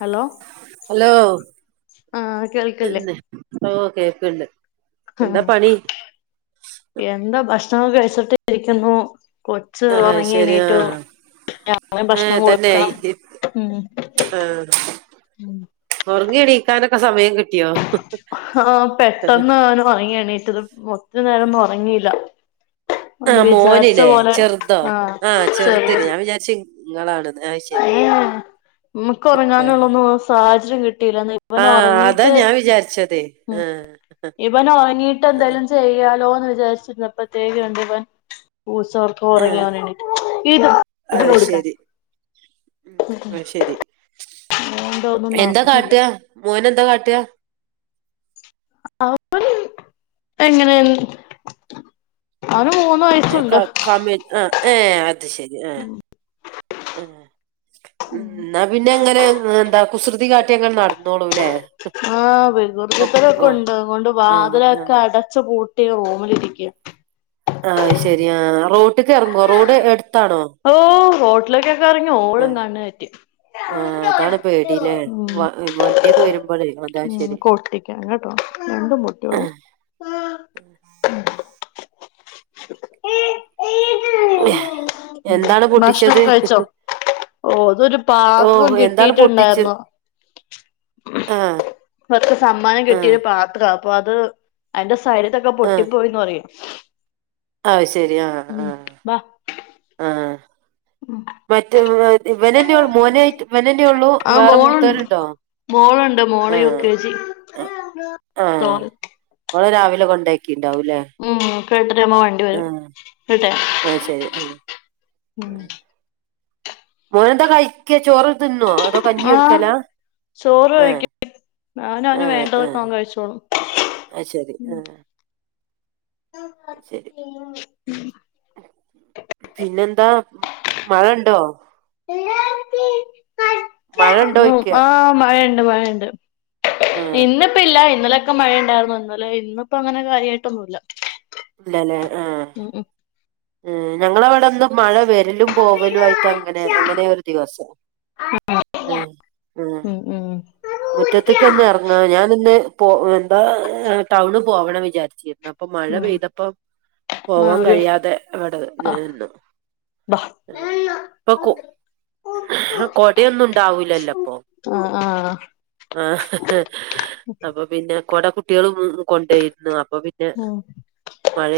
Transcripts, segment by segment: Hello hello ആഹ് കേൾക്കില്ലേ എന്നെ ഓ കേക്കുണ്ട് എന്താ ഭക്ഷണം കഴിച്ചിട്ടി രിക്കുന്നു കൊച്ച് ആഹ് ഉറങ്ങി ശരി എണീറ്റോ ആഹ് ഞങ്ങള് ഭക്ഷണം ഏഹ് തന്നെ കൊടുക്കണം ങ്ങിണിക്കാനക്കെ സമയം കിട്ടും ആ പെട്ടെന്ന് ഓൻ വങ്ങിയാണ് ഏറ്റത് കുറച്ച് നേരം ഭംഗിയില്ല ഉണ്ട് ആഹ് വിചാരിച്ച മോനില്ലേ പോലെ ചെറുതോ ആ ആഹ് ചെയ്ത് ചെറുതിന് ഞാൻ വിചാരിച്ച് ഇങ്ങളാണ്ന്ന് അത് ശരി ഏ നമുക്ക്റങ്ങാനുള്ള ആഹ് അതാ ഞാൻ വിചാരിച്ചതേ [unintelligible] [inaudible] ആഹ് ഇവൻ ഉറങ്ങീട്ട് എന്തെലും ചെയ്യാലോ എന്ന് വിചാരിച്ചിരുന്ന പ്രത്യേകുണ്ട് ഇവൻ പൂച്ചൊർക്ക്‌ ആഹ് ഒറങ്ങിഓൻ എണീറ്റ് ഇത് അത് കൊടുക്കാൻ ശരി ഉം ശരി അതുകൊണ്ട് ഒന്നും എന്താ നടന്നില്ല കാട്ട മോൻ എന്താ കാട്ട അവ പ്പൊരു എങ്ങനെണ്‌ [unintelligible] [inaudible] ക ആ ഏ അത് ശരി എ [inaudible] [unintelligible] ന്ന പിന്നെ എങ്ങനെ എന്താ കുസൃതി കാട്ടിങ്ങട് നടന്നോളൂ ലെ ആ വികൃതിതരക്കെ ഉണ്ട് അതോണ്ട് ആഹ് ആഹ് വാതിലൊക്കെ ആഹ് അടച് പൂ- ട്ടി റൂമിലിരിക്ക ആ ശരി ആ റോട്ട്ക്ക് എറങ്ങോ റോഡ് എട്ത്താണോ ഹോട്ടലൊക്കൊക്കെ എറങ്ങി ഓടുന്നാണ്‌ [unintelligible] ആ അതാണ് പേടി ലെ വ വണ്ടിയൊക്കെ വരുമ്പള് അതാ ഉം ശരി കൊട്ടിക്കാൻ കേട്ടോ രണ്ടും പൊട്ടിയോട [unintelligible] [inaudible] [inaudible] [unintelligible] [inaudible] [unintelligible] എന്താണ് ഭക്ഷ്ണം പൊട്ടിച്ചത് കഴിച്ചോ? ഓ അതൊരു പാത്രം ഓഹ് എന്താണ് പൊട്ടിച്ച് കിട്ടിട്ടുണ്ടായിരുന്നു. ആഹ് പ്പോ അത് സമ്മാനം കിട്ടിയ ആഹ് ഒരു പാത്ര പ്പൊ അത് അയ്ന്റെ സൈഡക്കെ പൊട്ടിപ്പോയിന്ന് പറയും. ആ ശരി ആ ആ ഉം ബാ ആ മറ്റെതല്ലാ ഇവനെന്നെ മോന് ഇവനെന്നെ ഉള്ളു ആ വേറെ മോളുണ് മൂത്തരുണ്ടോ മോളുണ്ട് മോള് യൂ ക്കെ ജി തോ ആഹ് ഓളെ രാവിലെ കൊണ്ടാക്കിണ്ടാവൂ ലെ [unintelligible] [inaudible] ഒക്കെ എട്ടരയാവുമ്പോ വണ്ടി ആ വരും കേട്ടെ ആ ശരി ആ ഉം മോനന്ത കഴിക്ക ചോറ് തിന്നോളൂ അതോ കഞ്ഞി എടുക്കലാ ആ [inaudible] [inaudible] [unintelligible] അവനവന് വേണ്ടതൊക്കെ അവൻ കഴിച്ചോളും. ആത് ശരി ആ ശരി പിന്നെന്താ മഴ ഉണ്ടോ? മഴ ഉ ഉണ്ടോയ്ക്ക ആ മഴയുണ്ട് മഴയുണ്ട് ആഹ് ഇന്നിപ്പ ഇല്ല ഇന്നലെ ഒക്കെ ഇണ്ടാർന്നു. ഒക്കെ മഴ ഉണ്ടായിരുന്നു ഇന്നലെ ഇന്നിപ്പോ അങ്ങനെ കാര്യമായിട്ടൊന്നുമല്ല. ഇല്ലല്ലേ ആ ഞങ്ങള അവിടെ ഇന്ന് മഴ കൂടുതലാ വരലും പോവലും ആയിട്ട് അങ്ങനെ അങ്ങനെയ ഒരു ദിവസം ഉം ആ ഉം ഉം മുറ്റത്തക്ക് ഒന്ന് ഇറങ്ങാ ഞാൻ ഇന്ന് പോ എന്താ ടൗണിൽ പോവണം വിചാരിച്ചിരുന്ന് അപ്പൊ മഴ ഉം പെയ്തപ്പ ആ പോവാൻ ഒരു കഴിയാതെ ഇവിടെ ആ നിന്ന്. ബാ ഉം പ്പക്കു കൊടയൊന്നും ഉണ്ടാവൂലല്ലോപ്പൊ ആ ആ ആ അപ്പൊ പിന്നെ കൊട കുട്ടികളും കൊണ്ടയിരുന്നു ഉം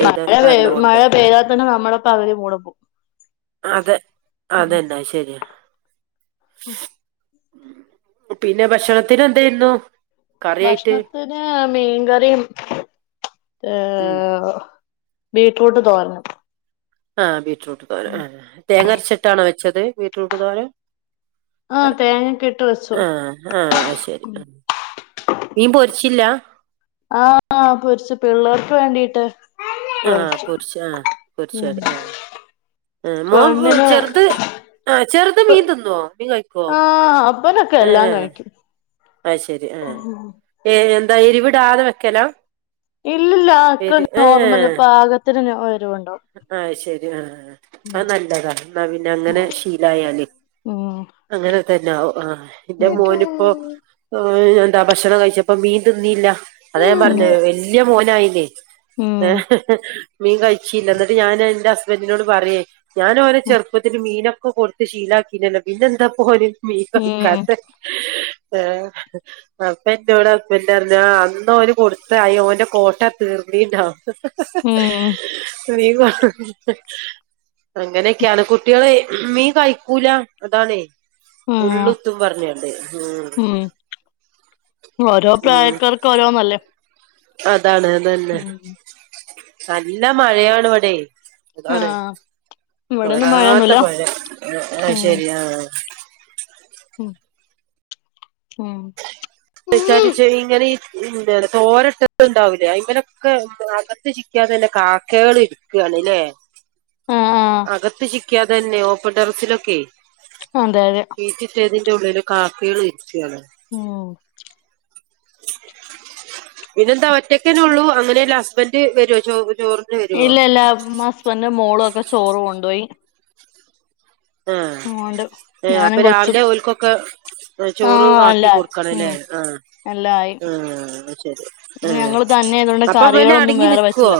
മഴ പെയ് കാരണം മഴ കൊണ്ടോയി പെയ്താൽ തന്നെ നമ്മളെ പകുതി മൂടും പോകും അതെ അതന്നെ അത്ശരിയാ [unintelligible] [inaudible] പിന്നെ ഭക്ഷണത്തിന് എന്തായിരുന്നു? കറിയായിട്ട് ഭക്ഷണത്തിന് മീൻകറിയും ചോറും ഉം [inaudible] [unintelligible] ബീറ്റ്‌റൂട്ട് തോരനും [inaudible] [unintelligible] ആഹ് ബീട്റൂട്ട് തോരൻ ആ തേങ്ങരച്ചിട്ടാണോ വെച്ചത് ബീറ്റ്റൂട്ട് തോരൻ? ആ അതേ തേങ്ങക്കെ ഇട്ട് വെച്ചു ആ ആ അത് ശരി ആ മീൻ പൊരിച്ചില്ല ആ പൊരിച്ച് പിള്ളേർക്ക് വേണ്ടീട്ട് ആ പൊരിച്ചു പൊരിച്ച് ആ പൊരിച്ച് ഉം അതേ ആ മോൻ പെണ്ണിന് ചെറുത് ആ ചെറുത് പെ മീൻ തിന്നോ മീൻ കഴിക്കുവോ ആ അപ്പനൊക്കെ ആ എല്ലാം കഴിക്കും അത് ശരി ആ ഏ എന്താ എരിവിടാതെ വെക്കല ഇല്ലില്ല ആൾക്കെ നോർമല് പാകത്തിന് എരിവുണ്ടാവും ആ ശരി ആ അത് നല്ലതാ എന്നാ പിന്നെ അങ്ങനെ ശീലായാൽ ഉം അങ്ങനെ തന്നെ ആവും ആ ഇന്റെ മോന് ഇപ്പോ ഭക്ഷണം കഴിച്ചപ്പോ മീൻ തിന്നിയില്ല അത ഞാൻ പറഞ്ഞെ വല്യ മോനായില്ലേ ഉം ഏ ഉം മീൻ കഴിചീല എന്നിട്ട് ഞാൻ എന്റെ ഹസ്ബൻഡിനോട് പറയേ ഞാന് ഓനെ ചെറുപ്പത്തിൽ മീനൊക്കെ കൊടുത്ത് ശീലാക്കീനല്ലെ പിന്നെ എന്താ ഇപ്പോ ഓന് മീൻ കഴിക്കാത്തെ ഏ അപ്പ എന്റെോടെ ഹസ്ബന്റ് പറഞ്ഞു ആ അന്ന്ന് അവന് കൊടുത്താ ആയി ഓന്റെ കോട്ട തീർ ഉം ഉം [unintelligible] അങ്ങനെയൊക്കെയാണ് കുട്ടികള് മീൻ കഴിക്കൂല അതാണേ ആഹ് മുള്ളുത്തും പറഞ്ഞോണ്ട് ഉം ഓരോ ഉം പ്രായക്കാർക്കും ഓരോന്നല്ലേ അതാണ് അതന്നെ ഉം നല്ല മഴയാണ് ഇവിടെ അതാണ് ആഹ് ഇവിടെന്നും തോരാത്ത മഴയൊന്നുല്ല മഴ ആ ആ ഉം ശരിയാ ഉം ഉം വിചാരിച്ച് ഇങ്ങനെ ഈ ഉ തോരട്ടൊക്കെ ഉണ്ടാവില്ലേ അയിമലൊക്കെ അകത്ത് ചിക്കാതെ ഇല്ല കാക്കകൾ ഇരിക്കുകയാണ് ല്ലേ ആഹ് അകത്ത് ശിക്കാതെ തന്നെ ഓപ്പൺ ടെറസിലൊക്കെ ആഹ് അതെ അതെ വിരിച്ചിട്ടേതിന്റെ ഉള്ളില് കാക്കകൾ ഇരിക്കയാണ് ഉം പിന്നെന്താ ഒറ്റക്കന്നെ ഉള്ളൂ അങ്ങനെല്ല ഹസ്ബന്ഡ് വരുവോ ചോർ ഇല്ല ഇല്ല ഹസ്ബന്ഡന്റും മോളും ഒക്കെ ചോറും കൊണ്ടുപോയി ആ ഞാനും അപ്പൊ കൊച്ചും രാവിലെ ഓല്കൊക്കെ ചോറ് ആഹ് അല്ല ആക്കി കൊടുക്കണം അല്ലേ ഉം ആ എല്ലാം ആയി ആ ശരി ആ ഞങ്ങള് തന്നെ ആയതുകൊണ്ട് അപ്പ പിന്നെ കറികളൊന്നും അടങ്ങി വേറെ നിക്കുവോ വെച്ചില്ല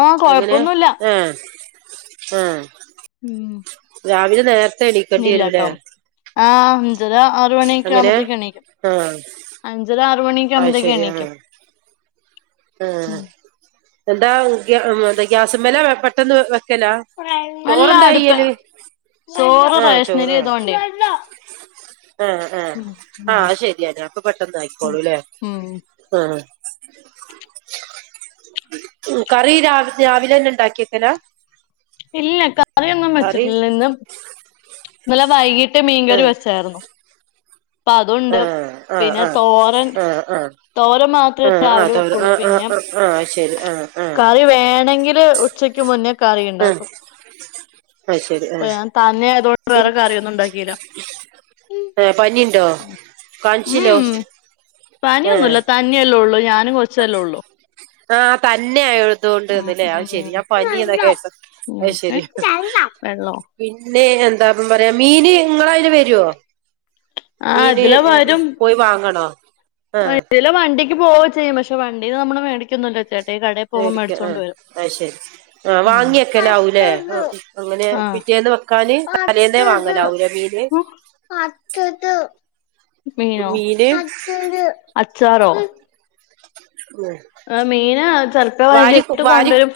ആഹ് അങ്ങനെ കൊഴപ്പൊന്നുല്ല ആ ആ ഉം രാവിലെ നേരത്തെ എണിക്കേണ്ടിരുല്ലേ ഇല്ലാട്ടോ ആഹ് അഞ്ചര ആറ് മണി ഒക്കെ ആകുമ്പോത്തേക്ക എണീക്കും അഞ്ചര ആറ് മണി അ ശരി ആ ആ ഉം എന്താ ഗ്യാസ്മെൽ ആണ പെട്ടെന്ന് വെക്കലാ അല്ല ചോറെന്താ അടുപ്പ ചെയ്യല് സോറ് റേഷനരി ആയതോണ്ടേ ആ ആ ആശരിയന്ന അപ്പൊ പെട്ടെന്ന് ആയിക്കോളൂല്ലേ ഉം ആ [unintelligible] ഉം കറി ര രാവിലെ തന്നെ ഉണ്ടാക്കി വെയ്ക്കല ഇല്ല കറിയൊന്നും വെച്ചിട്ടില്ല ഇന്ന് ഇന്നലെ വൈകിട്ട് [unintelligible] മീൻകറി ആഹ് വെച്ചായിരുന്നു അപ്പൊ അതുണ്ട് ആഹ് ആഹ് പിന്നെ ആഹ് തോരൻ ആഹ് ആഹ് തോരൻ മാത്രമേ ആഹ് ആഹ് രാവിലെ തോര വെക്കുള്ളു ആഹ് ആഹ് പിന്നെ ആഹ് ആഹ് ശരി ആആ കറി വേണെങ്കില് ഉച്ചക്ക് മുന്നേ കറി ഉണ്ടാക്കും അത് ശരി അപ്പൊ ആഹ് ഞാൻ തന്നെ ആയതൊണ്ട് വേറെ കറിയോന്നും ഉണ്ടാക്കില്ല ആ പനിയുണ്ടോ കാണിചില്ല പണിയൊന്നുല്ല. തന്നിയല്ലേ ഒള്ളൂ ഞാനും കൊച്ചല്ലേ ഒള്ളൂ. ആ തന്നെയായേടുത്തോണ്ട്ന്ന്ല്ലേ ഉം അത്ശരി. ഞാൻ പനീയെന്നാ കേട്ടത്. ഉം ഏ അയ്ശരി വെള്ളോ പിന്നെ എന്താപ്പം പറയാ മീന് ഇങ്ങളതില് വര്വോ? ആ മീന് ഇതിലെ ഏഹ് വരും പോയി വാങ്ങണോ ഏഹ് ഇതിലെ വണ്ടിക്ക് പോവ ചെയ്യും. പക്ഷേ വണ്ടില് നമ്മള് മേടിക്കന്നൂല്ല ചേ വേടിക്കാ ആ ആയ്ശരി. ആ ഉം വാങ്ങ്യക്കലാവൂലേ? ആ അങ്ങനെ ആ പിറ്റേന്ന് വെക്ക തലേന്നേ വാങ്ങലാവൂല്ലെ മീന് മീനോ മീന് അച്ചാറോ മ് മീന് ചെലപ്പോ വാരി വൈകിട്ട് വാരി കൊണ്ടുവരും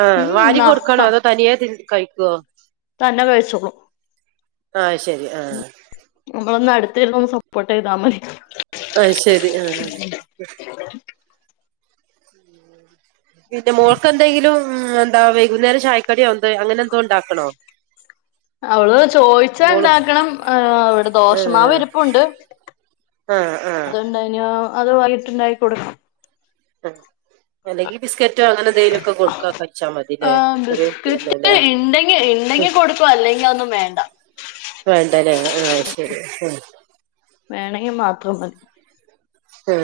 ആ ഉം വാരി ന്നാ കൊടുക്കണോ? അതോ തനിയേ തി കഴിക്ക്വോ? തന്നെ കഴിച്ചോളും ആ ശരി ആ നമ്മളൊന്ന അടുത്ത് ഇരുന്ന് ഒന്ന് സപ്പോർട്ട് ചെയ്താ മതി. ആ ശരി ആ പിന്നെ മോൾക്ക് എന്തെങ്കിലും എന്താ വൈകുന്നേരം ചായക്കടിയോ ന്താ അങ്ങനെ എന്തോ ഉണ്ടാക്കണോ? അവള് മോള് ചോയിച്ചാണ്ടാക്കണം. ആ അവിടെ ആഹ് ദോശമാവിരുപ്പുണ്ട്. ആഹ് ആഹ് അത്ണ്ടായിനോ അത് വൈയീട്ടുണ്ടായി കൊടുക്ക് ആ അല്ലെങ്കി ബിസ്ക്കറ്റോ അങ്ങനെ എന്തേലുംക്കെ കൊടുക്കാ കച്ചാ മതില്ലേ? ആഹ് ചെറ്യ ബിസ്ക്കറ്റ് കുട്ട്യല്ലേല്ലേ? ഇണ്ടെങ്കി ഇണ്ടെങ്കി കൊടുക്കോ അല്ലെങ്കിൽ അതോന്നും വേ വേണ്ടല്ലേ ആ ശരി ങാ വേണെങ്കി മാത്രം മതി. ആ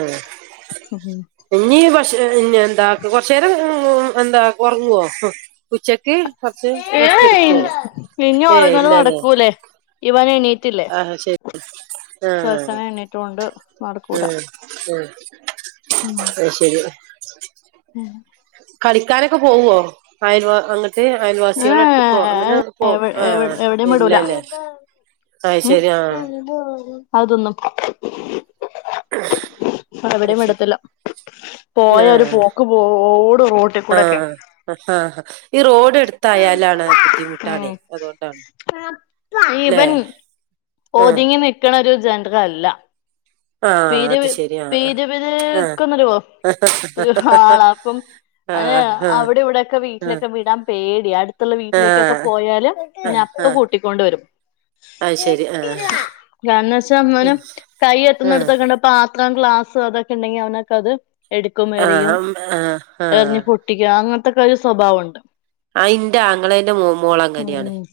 ഇനി പക്ഷേ ഇനന്താ കുറച്ചേരം ഉം എന്താ കൊറങ്ങ്വോ ഹ് ഉച്ചക്ക്? കൊറച്ച് റെസ്റ്റ് ഏയ് എടുക്കുവോ പിന്ന ഏയ് ഒറങ്ങല് ഇല്ലല്ലേ നടക്കൂല്ലേ? ഇവനെണീറ്റില്ലേ? ആഹ് ശരി ചെറുക്കന് എണീട്ട് കൊണ്ട് നടക്ക് ആ ആ അ ശരി ഉം കളിക്കാനൊക്കെ പോവോ? ആയൽവ അങ്ങ് ഏ അയൽവാസികൾടെ എടുത്തക്കോ? അങ്ങനെ ഏഹ് പോ എവി ആ എവിടേം വിടൂല ഇല്ലല്ലേ? അത് ശരി ആഹ് ഉം അത് തിന്നും അത് അവിടേം ശരി വിടത്തില്ല പോയ ഒരു ആഹ് പോക്ക് പോവൂ ഓടും റോട്ട് കൂടെക്കെ ആഹ് ആഹ് ആഹ് ഈ റോഡ് എടുത്തായാലാണ് ഉം ബുദ്ധിമുട്ടാണേ അതുകൊണ്ടാണ് ല്ലേ ഇവൻ ആഹ് ഒതുങ്ങി നിക്കണ ഒരു ജന്ററല്ല. ആഹ് പീര് അത് ശരി ആഹ് ആഹ് പീരുപീരുക്കന്നരുവോ ഒരു ആളാ അപ്പം അഹ് ആഹ് ആഹ് ആഹ് അവിടെ ഇവിടെക്കെ വീട്ടിലൊക്കെ വിടാൻ പേ ട്യാ അടുത്തുള്ള വീട്ടിലേക്കൊക്കെ ആഹ് പോയാല്. ഞാ ആഹ് പ്പ ആഹ് കൂട്ടിക്കൊണ്ടു വരും. അത് ശരി ആഹ് കാരണംച്ചാ അന്നേരം കയ്യേ ആഹ് എടുത്തൊന്നൊടത്തക്കണ്ട് പാത്രം ഗ്ലാസ് അതൊക്കെണ്ടെങ്കി അവനൊക്കെ അത് എടുക്കും. എറിയും. ആഹ് ആഹ് ആഹ് എറിഞ്ഞു പൊട്ടിക്ക അങ്ങത്തൊക്കെ ഒരു സ്വഭാവംണ്ട്. ആ ഇന്റെ ആങ്ങളേൻ്റെ മോ മോളങ്ങനെയാണ് ഉം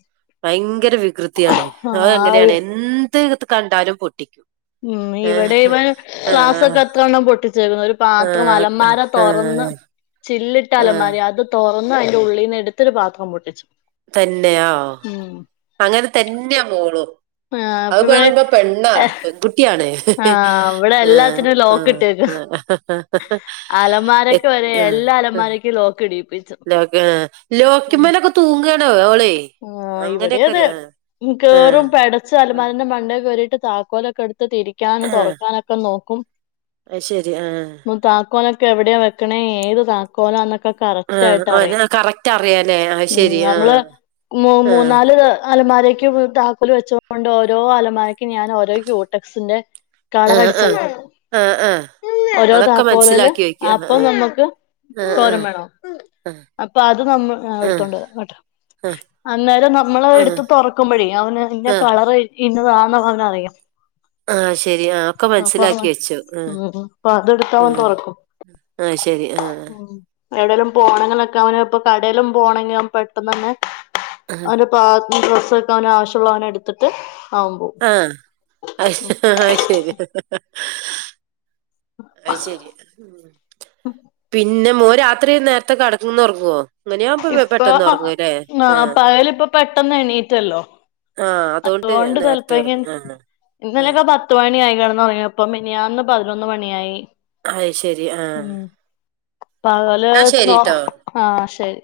ഭയങ്ക ര വികൃത്യാണ്. ആഹ് അതങ്ങനെയാണ് എന്ത് കണ്ടാലും പൊട്ടിക്കും. ഉം. ഇവിടേം ഏഹ് ഇവൻ ആഹ് ക്ലാസ്സൊക്കെ ഉം [unintelligible] ചില്ലിട്ട അലമാരി അത് തുറന്ന് അതിന്റെ ഉള്ളിൽന്ന് എടുത്തൊരു പാത്രം പൊട്ടിച്ചു തന്നെയാ ഉം അങ്ങനെ തന്നെയാ മോളും ആഹ് അത് അപ്പ ഇവൻ പറുമ്പ പെണ്ണാണ് പെൺകുട്ടിയാണ് ആഹ് ഇവിടെ ആ എല്ലാത്തിനും ആ ലോക്ക് ഇട്ടേക്കുവാ ആ ഹ ഹ ഹ എ അലമാരക്ക് വരെ ആ എല്ലാ അലമാരക്കും ലോക്ക് ഇടീപ്പിച്ചു ലോ ലോക്കിമേലൊക്കെ തൂങ്ങണോ ഓളെ ആ ഇവിടെ അങ്ങനെയൊക്കെ അതെ ഒരു ആഹ് കേറും ആഹ് പടച്ച് ആഹ് അലമാരന്റെ മണ്ട കേറിട്ട് താക്കോലൊക്കെ എടുത്ത് തിരിക്കാനും തുറക്കാനൊക്കെ നോക്കും അതു ശരി ആ ക്കോനൊക്കെ എവിടെയാ വെക്കണ ഏത് താക്കോലന്നൊ കറക്റ്റ് ആഹ് ആയിട്ട് അറിയാം ഓനെ കറക്റ്റ് അറിയാലേ അത് ഉം ശരി നമ്മള് ആഹ് മു ആഹ് മൂന്നാല് അലമാരക്ക് താക്കല് വെച്ചൊണ്ട് ഓരോ അലമാര ഞാൻ ഓരോ ക്യൂടെക്സിന്റെ കളർ ആഹ് അടിച്ച് ആഹ് ആഹ് ആഹ് [unintelligible] ഓരോ അതൊക്കെ താക്കോറില് മനസ്സിലാക്കി വെക്ക ആഹ് അപ്പം നമ്മുക്ക് ആഹ് തോരം ആഹ് വേണോ അപ്പൊ അത് നമ്മ ആഹ് എടുത്തോണ്ട് കേട്ടോ ആഹ് അന്നേരം നമ്മള് ആഹ് ആഹ് എടുത്ത് തുറക്കുമ്പോഴേ അവന് ഇന്ന ആഹ് കളർ ഇന്നതാന്ന്അവന്ക് അറിയാം ആ ശരി ആ ഒക്കെ മനസിലാക്കി വെച്ചു ആ ഉം അപ്പൊ അതെടുത്ത് ആ അവൻ തുറക്കും ആ ശരി ആ എവിടേങ്കിലും പോണങ്കൊക്കെ അവന് ഇപ്പൊ കടയിലും പോണെങ്കിൽ പെട്ടെന്ന് തന്നെ ആഹ് അങ്ങനെ പ ഡ്രസ് വെക്കാനോ ആവശ്യമള്ളാനോ എടുത്തിട്ട് അവൻ ആ പോവും ആഹ് ശരി അത് ശരി പിന്നെ മോ രാത്രി നേരത്തെ കടന്ന് ഉറങ്ങുവോ അങ്ങനെയാവുമ്പോ ഇപ്പ പെട്ടെന്ന് ഉറങ്ങൂല്ലേ നാ ആഹ് പയല ഇപ്പ പെട്ടന്ന് എണീറ്റല്ലോ ആഹ് അതുകൊണ്ട് നേരത്തെ ചെലപെ ൻ ഉറങ്ങും ക്കിൽ ആഹ് ആഹ് ഇന്നലെക്കെ പത്ത് മണി ആയി കിട- [unintelligible] മിനിയാന്ന് പതിനൊന്ന് മണിയായി അയ്ശെരി ആഹ് ഉം പകല് എന്നാ നോ ശരിട്ടോ ആഹ് ശെരി